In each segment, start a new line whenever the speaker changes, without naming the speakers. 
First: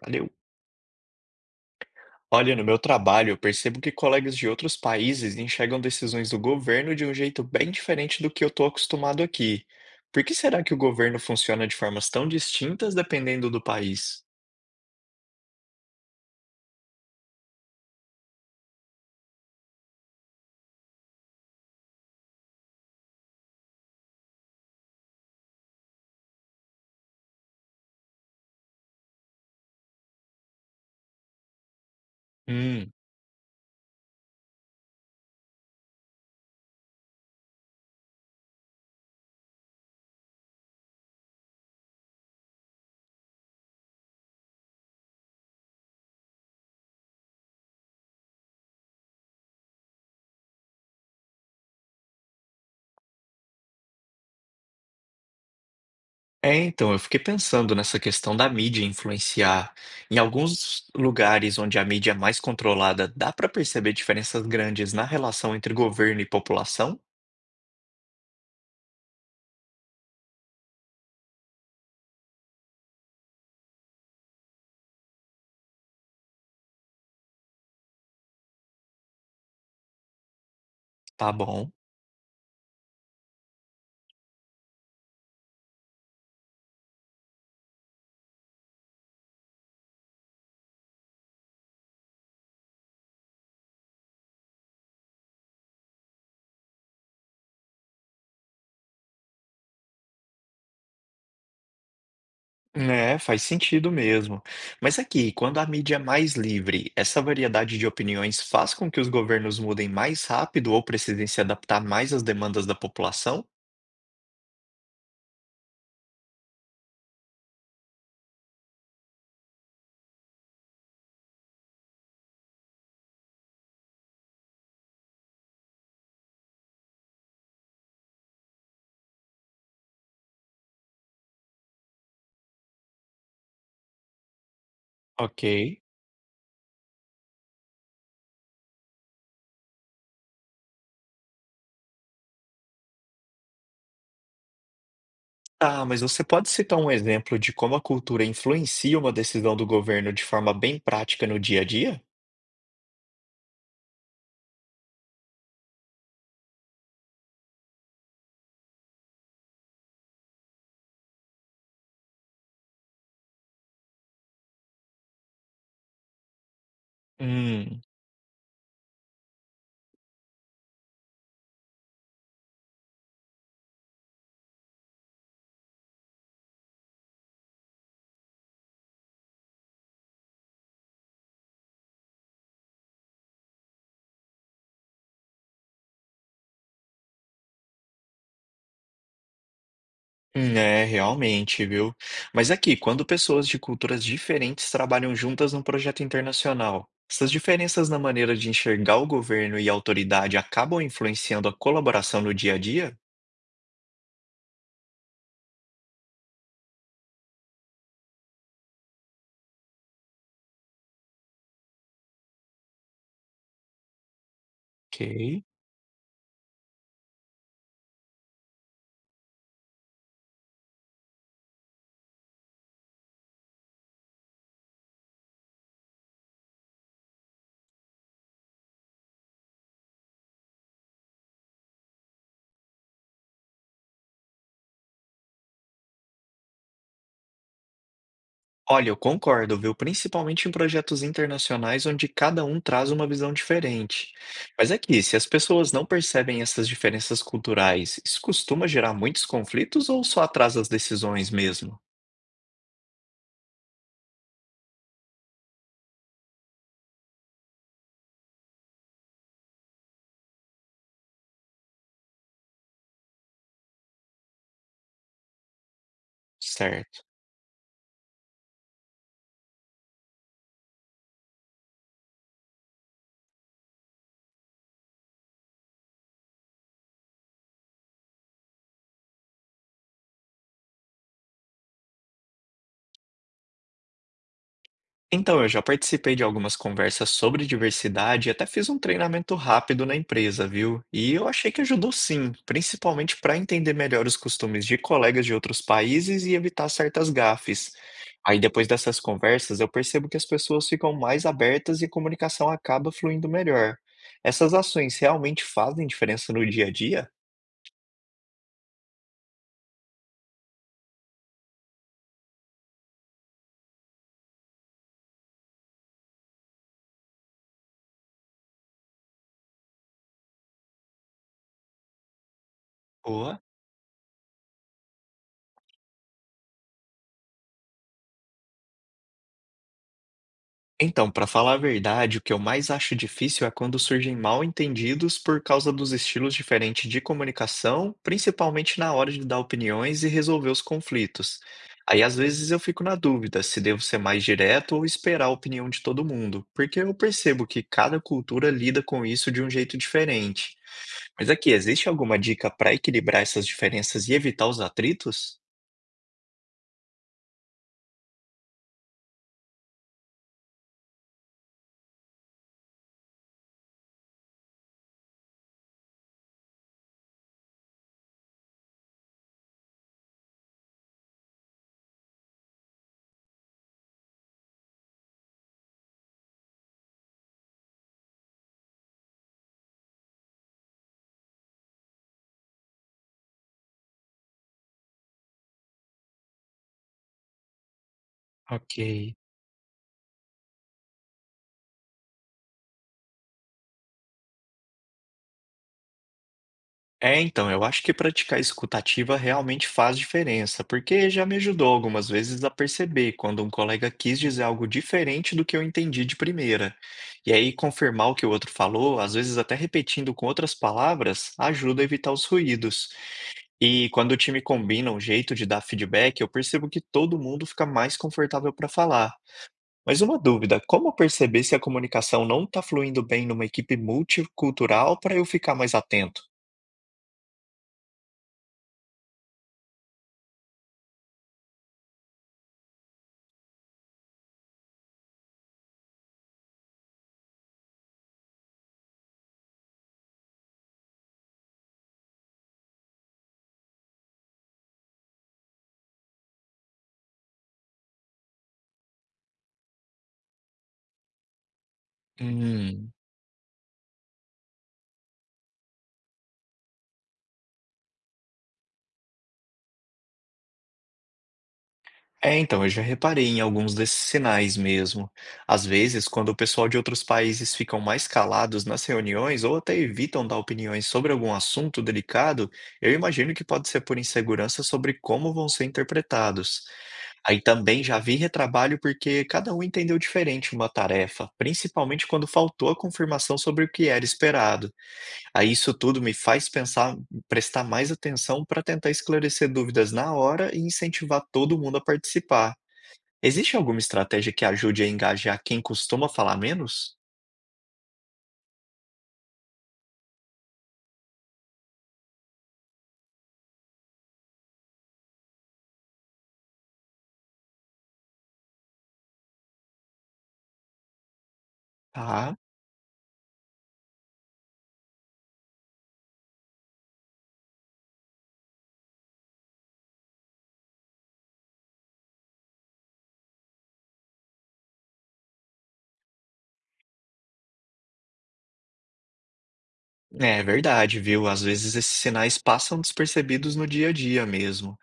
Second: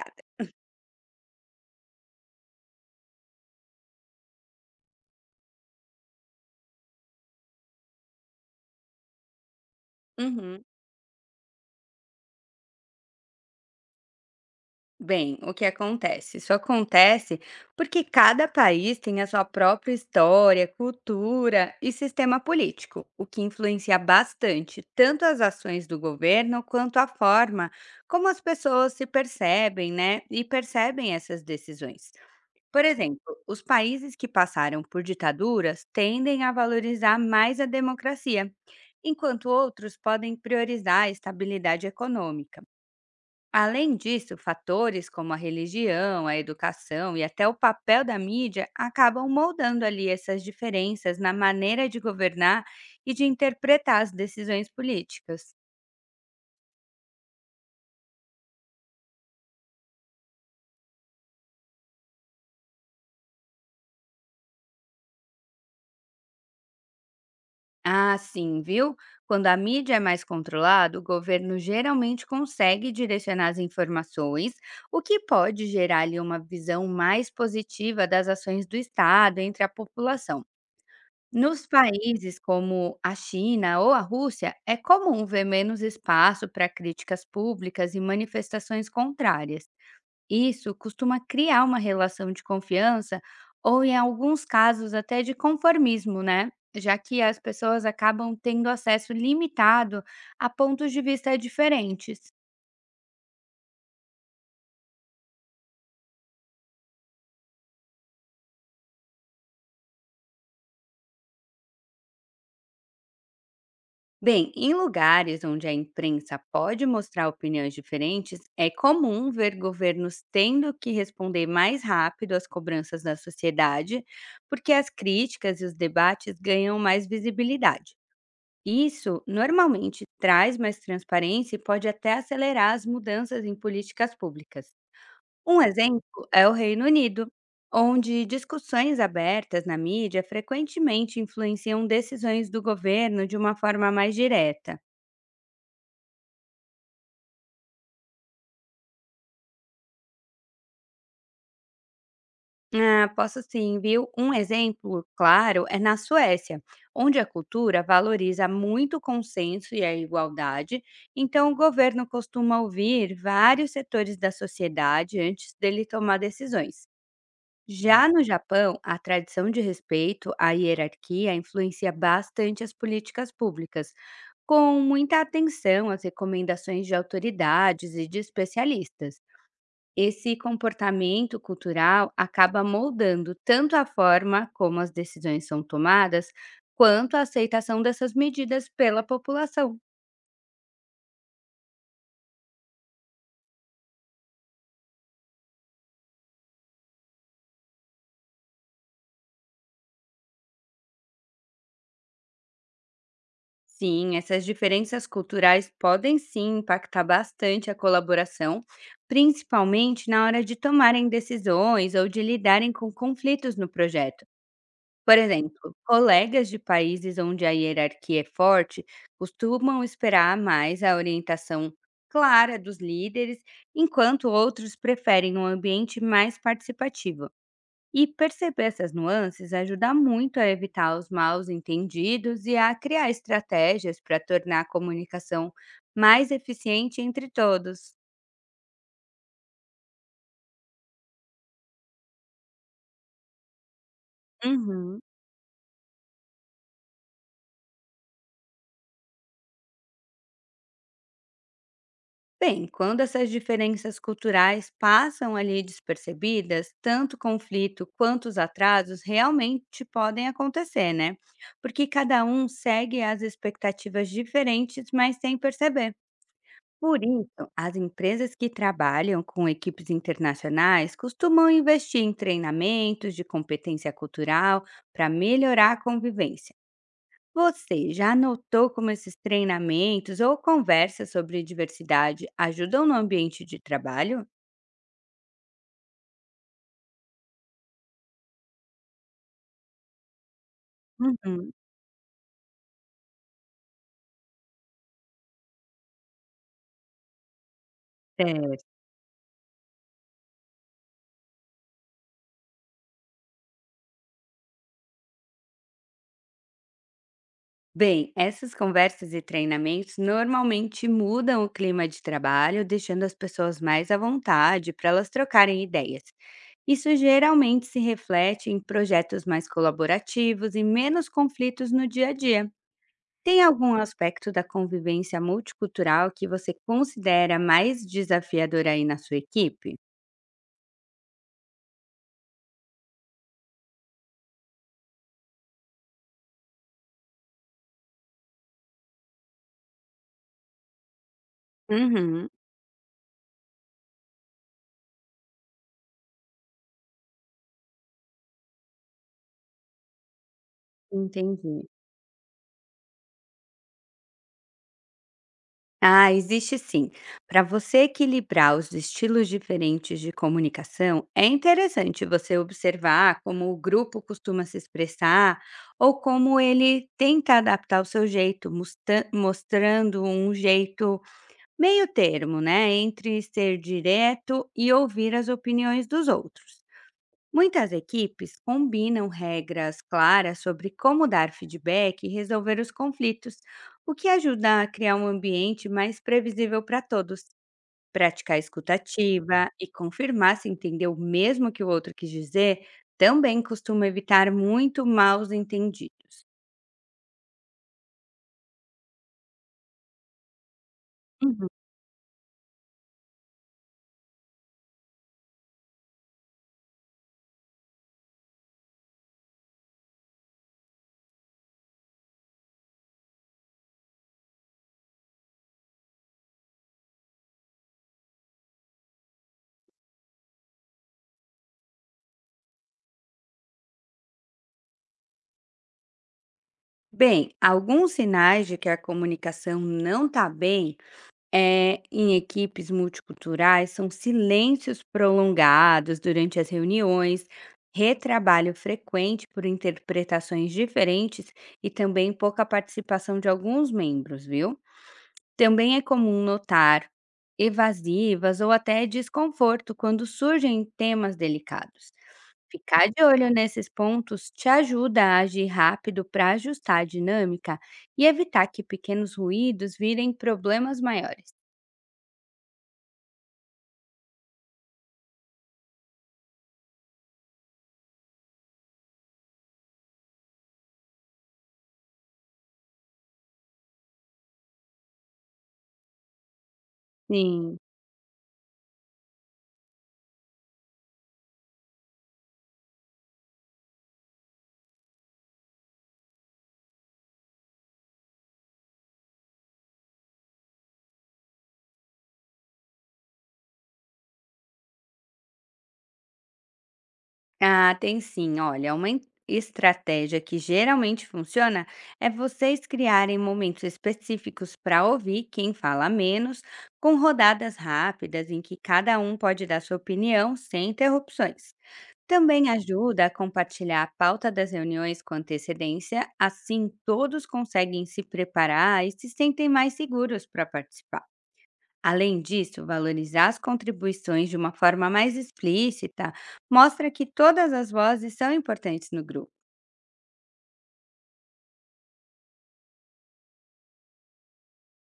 Valeu. Olha, no meu trabalho, eu percebo que colegas de outros países enxergam decisões do governo de um jeito bem diferente do que eu estou acostumado aqui. Por que será
Uhum.
que o governo funciona de formas tão distintas dependendo do país?
Bem, o que acontece? Isso acontece porque cada país tem a sua própria história, cultura e sistema político, o que influencia bastante tanto as ações do governo quanto a forma como as pessoas se percebem, né? E percebem essas decisões. Por
Hum.
exemplo, os países que passaram por ditaduras tendem a valorizar mais a democracia, enquanto outros podem priorizar a estabilidade econômica. Além disso, fatores como a religião, a educação e até o papel da mídia acabam moldando ali essas diferenças na maneira de governar e de interpretar as decisões políticas.
É, então, eu fiquei pensando nessa questão da mídia influenciar. Em alguns lugares onde a mídia é mais controlada, dá para perceber diferenças grandes na relação entre governo e população?
Ah, sim, viu? Quando a mídia é mais controlada, o governo geralmente consegue direcionar as informações, o que pode gerar ali uma visão mais positiva das ações do Estado entre a população.
Tá
Nos
bom.
países como a China ou a Rússia, é comum ver menos espaço para críticas públicas e manifestações contrárias. Isso costuma criar uma relação de confiança ou, em alguns casos, até de conformismo, né? Já que as pessoas acabam tendo acesso limitado a pontos de vista diferentes.
É, faz sentido mesmo. Mas aqui, quando a mídia é mais livre, essa variedade de opiniões faz com que os governos mudem mais rápido ou precisem se adaptar mais às demandas da população?
Bem, em lugares onde a imprensa pode mostrar opiniões diferentes, é comum ver governos tendo que responder mais rápido às cobranças da sociedade, porque as críticas e os debates ganham mais visibilidade. Isso normalmente traz mais transparência e pode até acelerar as mudanças em políticas públicas.
Ok.
Um exemplo é o Reino Unido, onde discussões abertas na mídia frequentemente influenciam decisões do governo de uma forma mais direta.
Ah, mas você pode citar um exemplo de como a cultura influencia uma decisão do governo de forma bem prática no dia a dia?
Ah, posso sim, viu? Um exemplo claro é na Suécia, onde a cultura valoriza muito o consenso e a igualdade, então o governo costuma ouvir vários setores da sociedade antes dele tomar decisões.
Hum.
Já no Japão, a tradição de respeito à hierarquia influencia bastante as políticas públicas, com muita atenção às recomendações de autoridades e de especialistas. Esse comportamento cultural acaba moldando tanto a forma como as decisões são tomadas, quanto a aceitação dessas medidas pela população.
É, realmente, viu? Mas aqui, quando pessoas de culturas diferentes trabalham juntas num projeto internacional, essas diferenças na maneira de enxergar o governo e a autoridade acabam influenciando a colaboração no dia a dia?
Sim, essas diferenças culturais podem sim impactar bastante a colaboração, principalmente na hora de tomarem decisões ou de lidarem com conflitos no projeto. Por
Ok.
exemplo, colegas de países onde a hierarquia é forte costumam esperar mais a orientação clara dos líderes, enquanto outros preferem um ambiente mais participativo. E perceber essas nuances ajuda muito a evitar os maus entendidos e a criar estratégias para tornar a comunicação mais eficiente entre todos.
Olha, eu concordo, viu? Principalmente em projetos internacionais onde cada um traz uma visão diferente. Mas
Uhum.
aqui, se as pessoas não percebem essas diferenças culturais, isso costuma gerar muitos conflitos ou só atrasa as decisões mesmo?
Bem, quando essas diferenças culturais passam ali despercebidas, tanto conflito quanto os atrasos realmente podem acontecer, né? Porque cada um segue as expectativas diferentes, mas sem perceber.
Certo.
Por isso, as empresas que trabalham com equipes internacionais costumam investir em treinamentos de competência cultural para melhorar a convivência. Você já notou como esses treinamentos ou conversas sobre diversidade ajudam no ambiente de trabalho?
Então, eu já participei de algumas conversas sobre diversidade e até fiz um treinamento rápido na empresa, viu? E eu
Uhum.
achei que ajudou sim, principalmente para entender melhor os costumes de colegas de outros países e evitar certas gafes. Aí,
Certo.
depois dessas conversas, eu percebo que as pessoas ficam mais abertas e a comunicação acaba fluindo melhor. Essas ações realmente fazem diferença no dia a dia?
Bem, essas conversas e treinamentos normalmente mudam o clima de trabalho, deixando as pessoas mais à vontade para elas trocarem ideias. Isso geralmente se reflete em projetos mais colaborativos e menos conflitos no dia a dia.
Boa!
Tem algum aspecto da convivência multicultural que você considera mais desafiador aí na sua equipe?
Então, para falar a verdade, o que eu mais acho difícil é quando surgem mal-entendidos por causa dos estilos diferentes de comunicação, principalmente na hora de dar opiniões e resolver os conflitos. Aí, às
Uhum,
vezes, eu fico na dúvida se devo ser mais direto ou esperar a opinião de todo mundo, porque eu percebo que cada cultura lida com isso de um jeito diferente. Mas aqui,
entendi.
existe alguma dica para equilibrar essas diferenças e evitar os atritos?
Ah, existe sim. Para você equilibrar os estilos diferentes de comunicação, é interessante você observar como o grupo costuma se expressar ou como ele tenta adaptar o seu jeito, mostrando um jeito meio termo, né, entre ser direto e ouvir as opiniões dos outros. Muitas equipes combinam regras claras sobre como dar feedback e resolver os conflitos, o que ajuda a criar um ambiente mais previsível para todos. Praticar a
Ok.
escutativa e confirmar se entendeu mesmo o que o outro quis dizer também costuma evitar muito maus entendidos.
É, então, eu acho que praticar escutativa realmente faz diferença, porque já me
Uhum.
ajudou algumas vezes a perceber quando um colega quis dizer algo diferente do que eu entendi de primeira. E aí, confirmar o que o outro falou, às vezes até repetindo com outras palavras, ajuda a evitar os ruídos. E quando o time combina um jeito de dar feedback, eu percebo que todo mundo fica mais confortável para falar. Mas uma dúvida, como perceber se a comunicação não está fluindo bem numa equipe multicultural para eu ficar mais atento?
Bem, alguns sinais de que a comunicação não está bem é, em equipes multiculturais, são silêncios prolongados durante as reuniões, retrabalho frequente por interpretações diferentes e também pouca participação de alguns membros, viu? Também é comum notar evasivas ou até desconforto quando surgem temas delicados. Ficar
Hum.
de olho nesses pontos te ajuda a agir rápido para ajustar a dinâmica e evitar que pequenos ruídos virem problemas maiores.
É, então, eu já reparei em alguns desses sinais mesmo. Às vezes, quando o pessoal de outros países ficam mais calados nas reuniões ou até evitam dar opiniões sobre algum assunto delicado, eu imagino que pode ser por insegurança sobre como vão ser interpretados. Aí
Sim.
também já vi retrabalho porque cada um entendeu diferente uma tarefa, principalmente quando faltou a confirmação sobre o que era esperado. Aí isso tudo me faz pensar prestar mais atenção para tentar esclarecer dúvidas na hora e incentivar todo mundo a participar. Existe alguma estratégia que ajude a engajar quem costuma falar menos?
Ah, tem sim. Olha, uma estratégia que geralmente funciona é vocês criarem momentos específicos para ouvir quem fala menos, com rodadas rápidas em que cada um pode dar sua opinião sem interrupções.
Tá.
Também ajuda a compartilhar a pauta das reuniões com antecedência, assim todos conseguem se preparar e se sentem mais seguros para participar. Além disso, valorizar as contribuições de uma forma mais explícita mostra que todas as vozes são importantes no grupo.
É verdade, viu? Às vezes esses sinais passam despercebidos no dia a dia mesmo.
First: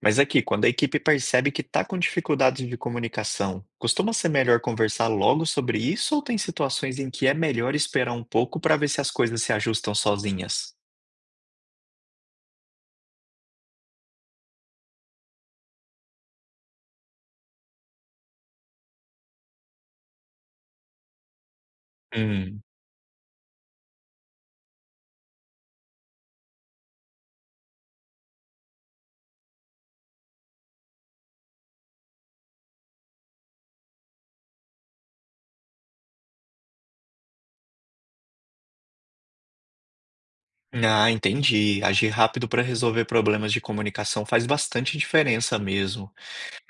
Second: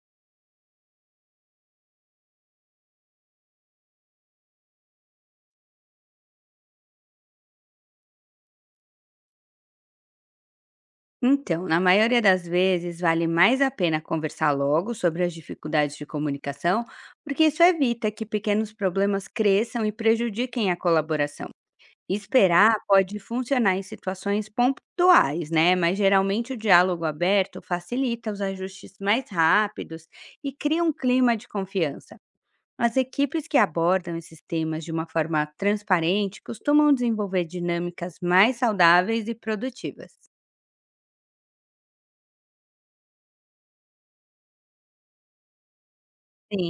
Mas aqui, quando a equipe percebe que está com dificuldades de comunicação, costuma ser melhor conversar logo sobre isso ou tem situações em que é melhor esperar um pouco para ver se as coisas se ajustam sozinhas?
Então, na maioria das vezes, vale mais a pena conversar logo sobre as dificuldades de comunicação, porque isso evita que pequenos problemas cresçam e prejudiquem a colaboração.
Hum.
Esperar pode funcionar em situações pontuais, né? Mas geralmente o diálogo aberto facilita os ajustes mais rápidos e cria um clima de confiança. As equipes que abordam esses temas de uma forma transparente costumam desenvolver dinâmicas mais saudáveis e produtivas.
Ah, entendi. Agir rápido para resolver problemas de comunicação faz bastante diferença mesmo.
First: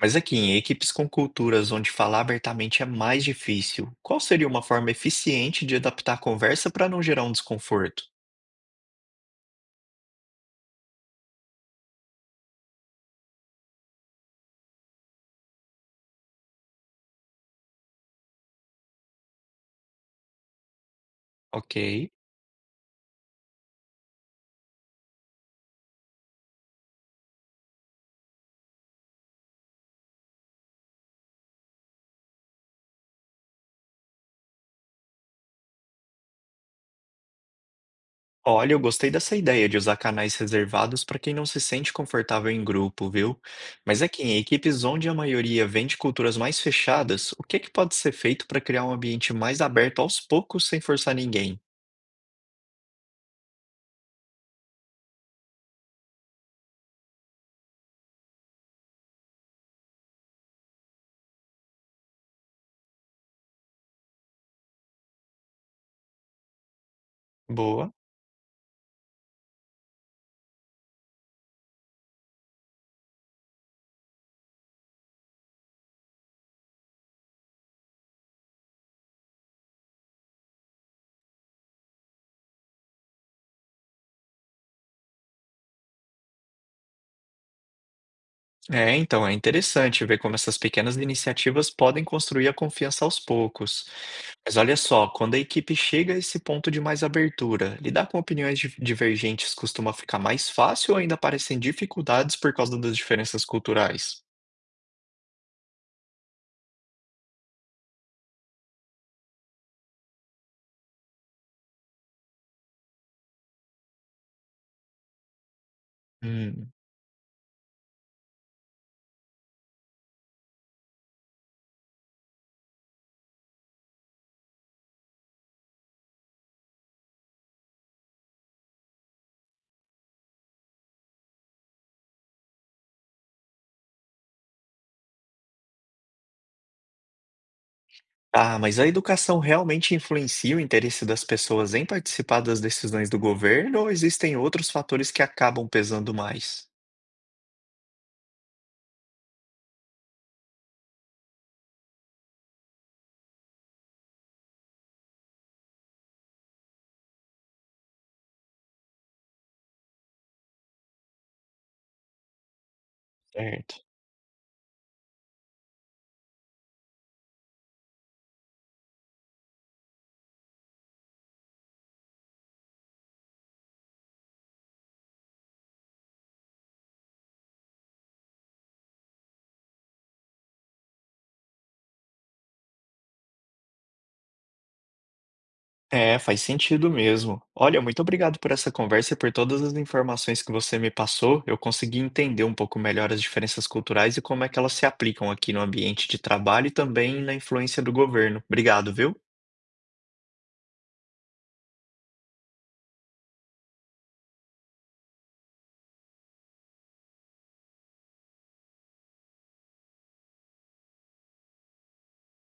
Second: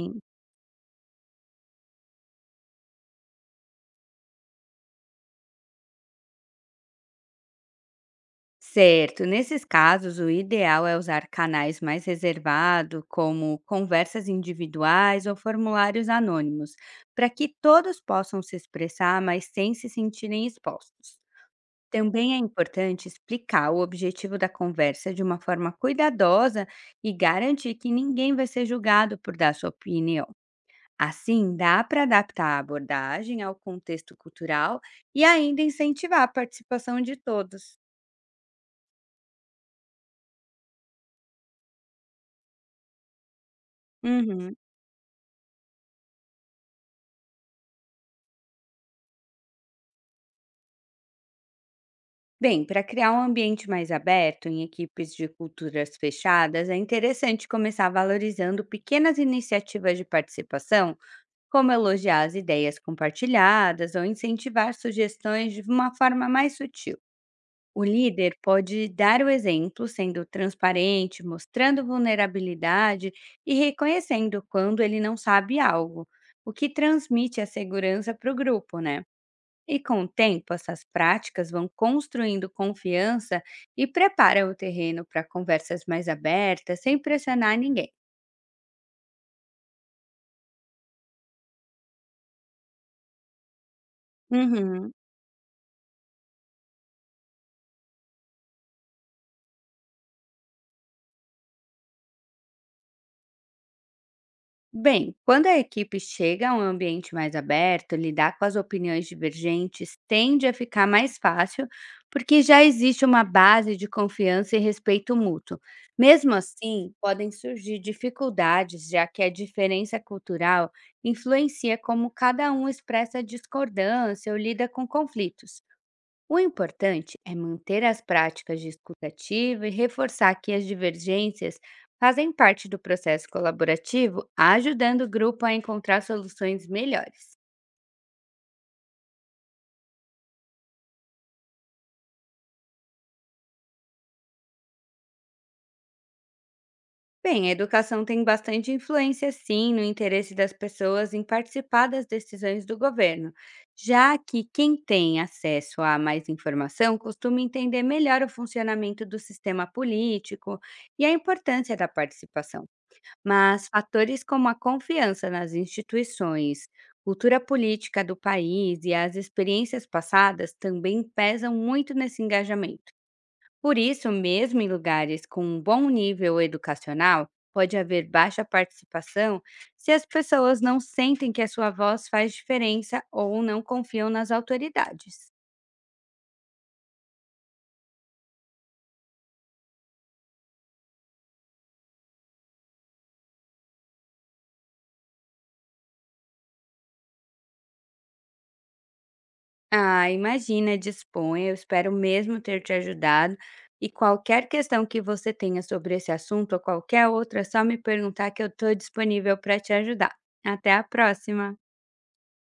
Mas aqui, em equipes com culturas onde falar abertamente é mais difícil, qual seria uma forma eficiente de adaptar a conversa para não gerar um desconforto?
Certo, nesses casos o ideal é usar canais mais reservados, como conversas individuais ou formulários anônimos, para que todos possam se expressar, mas sem se sentirem expostos.
Ok.
Também é importante explicar o objetivo da conversa de uma forma cuidadosa e garantir que ninguém vai ser julgado por dar sua opinião. Assim, dá para adaptar a abordagem ao contexto cultural e ainda incentivar a participação de todos.
Olha, eu gostei dessa ideia de usar canais reservados para quem não se sente confortável em grupo, viu? Mas aqui, em
Uhum.
equipes onde a maioria vem de culturas mais fechadas, o que que pode ser feito para criar um ambiente mais aberto aos poucos sem forçar ninguém?
Bem, para criar um ambiente mais aberto em equipes de culturas fechadas, é interessante começar valorizando pequenas iniciativas de participação, como elogiar as ideias compartilhadas ou incentivar sugestões de uma forma mais sutil. O
Boa.
líder pode dar o exemplo, sendo transparente, mostrando vulnerabilidade e reconhecendo quando ele não sabe algo, o que transmite a segurança para o grupo, né? E com o tempo, essas práticas vão construindo confiança e prepara o terreno para conversas mais abertas, sem pressionar ninguém.
É, então, é interessante ver como essas pequenas iniciativas podem construir a confiança aos poucos. Mas olha
Uhum.
só, quando a equipe chega a esse ponto de mais abertura, lidar com opiniões divergentes costuma ficar mais fácil ou ainda aparecem dificuldades por causa das diferenças culturais?
Bem, quando a equipe chega a um ambiente mais aberto, lidar com as opiniões divergentes tende a ficar mais fácil, porque já existe uma base de confiança e respeito mútuo. Mesmo
Hum.
assim, podem surgir dificuldades, já que a diferença cultural influencia como cada um expressa discordância ou lida com conflitos. O importante é manter as práticas de escuta ativa e reforçar que as divergências fazem parte do processo colaborativo, ajudando o grupo a encontrar soluções melhores.
Ah, mas a educação realmente influencia o interesse das pessoas em participar das decisões do governo ou existem outros fatores que acabam pesando mais?
Bem, a educação tem bastante influência, sim, no interesse das pessoas em participar das decisões do governo, já que quem tem acesso a mais informação costuma entender melhor o funcionamento do sistema político e a importância da participação. Mas
Certo.
fatores como a confiança nas instituições, cultura política do país e as experiências passadas também pesam muito nesse engajamento. Por isso, mesmo em lugares com um bom nível educacional, pode haver baixa participação se as pessoas não sentem que a sua voz faz diferença ou não confiam nas autoridades.
É, faz sentido mesmo. Olha, muito obrigado por essa conversa e por todas as informações que você me passou. Eu consegui entender um pouco melhor as diferenças culturais e como é que elas se aplicam aqui no ambiente de trabalho e também na influência do governo. Obrigado, viu?
Ah, imagina, disponha. Eu espero mesmo ter te ajudado. E qualquer questão que você tenha sobre esse assunto ou qualquer outra, é só me perguntar que eu estou disponível para te ajudar. Até a próxima!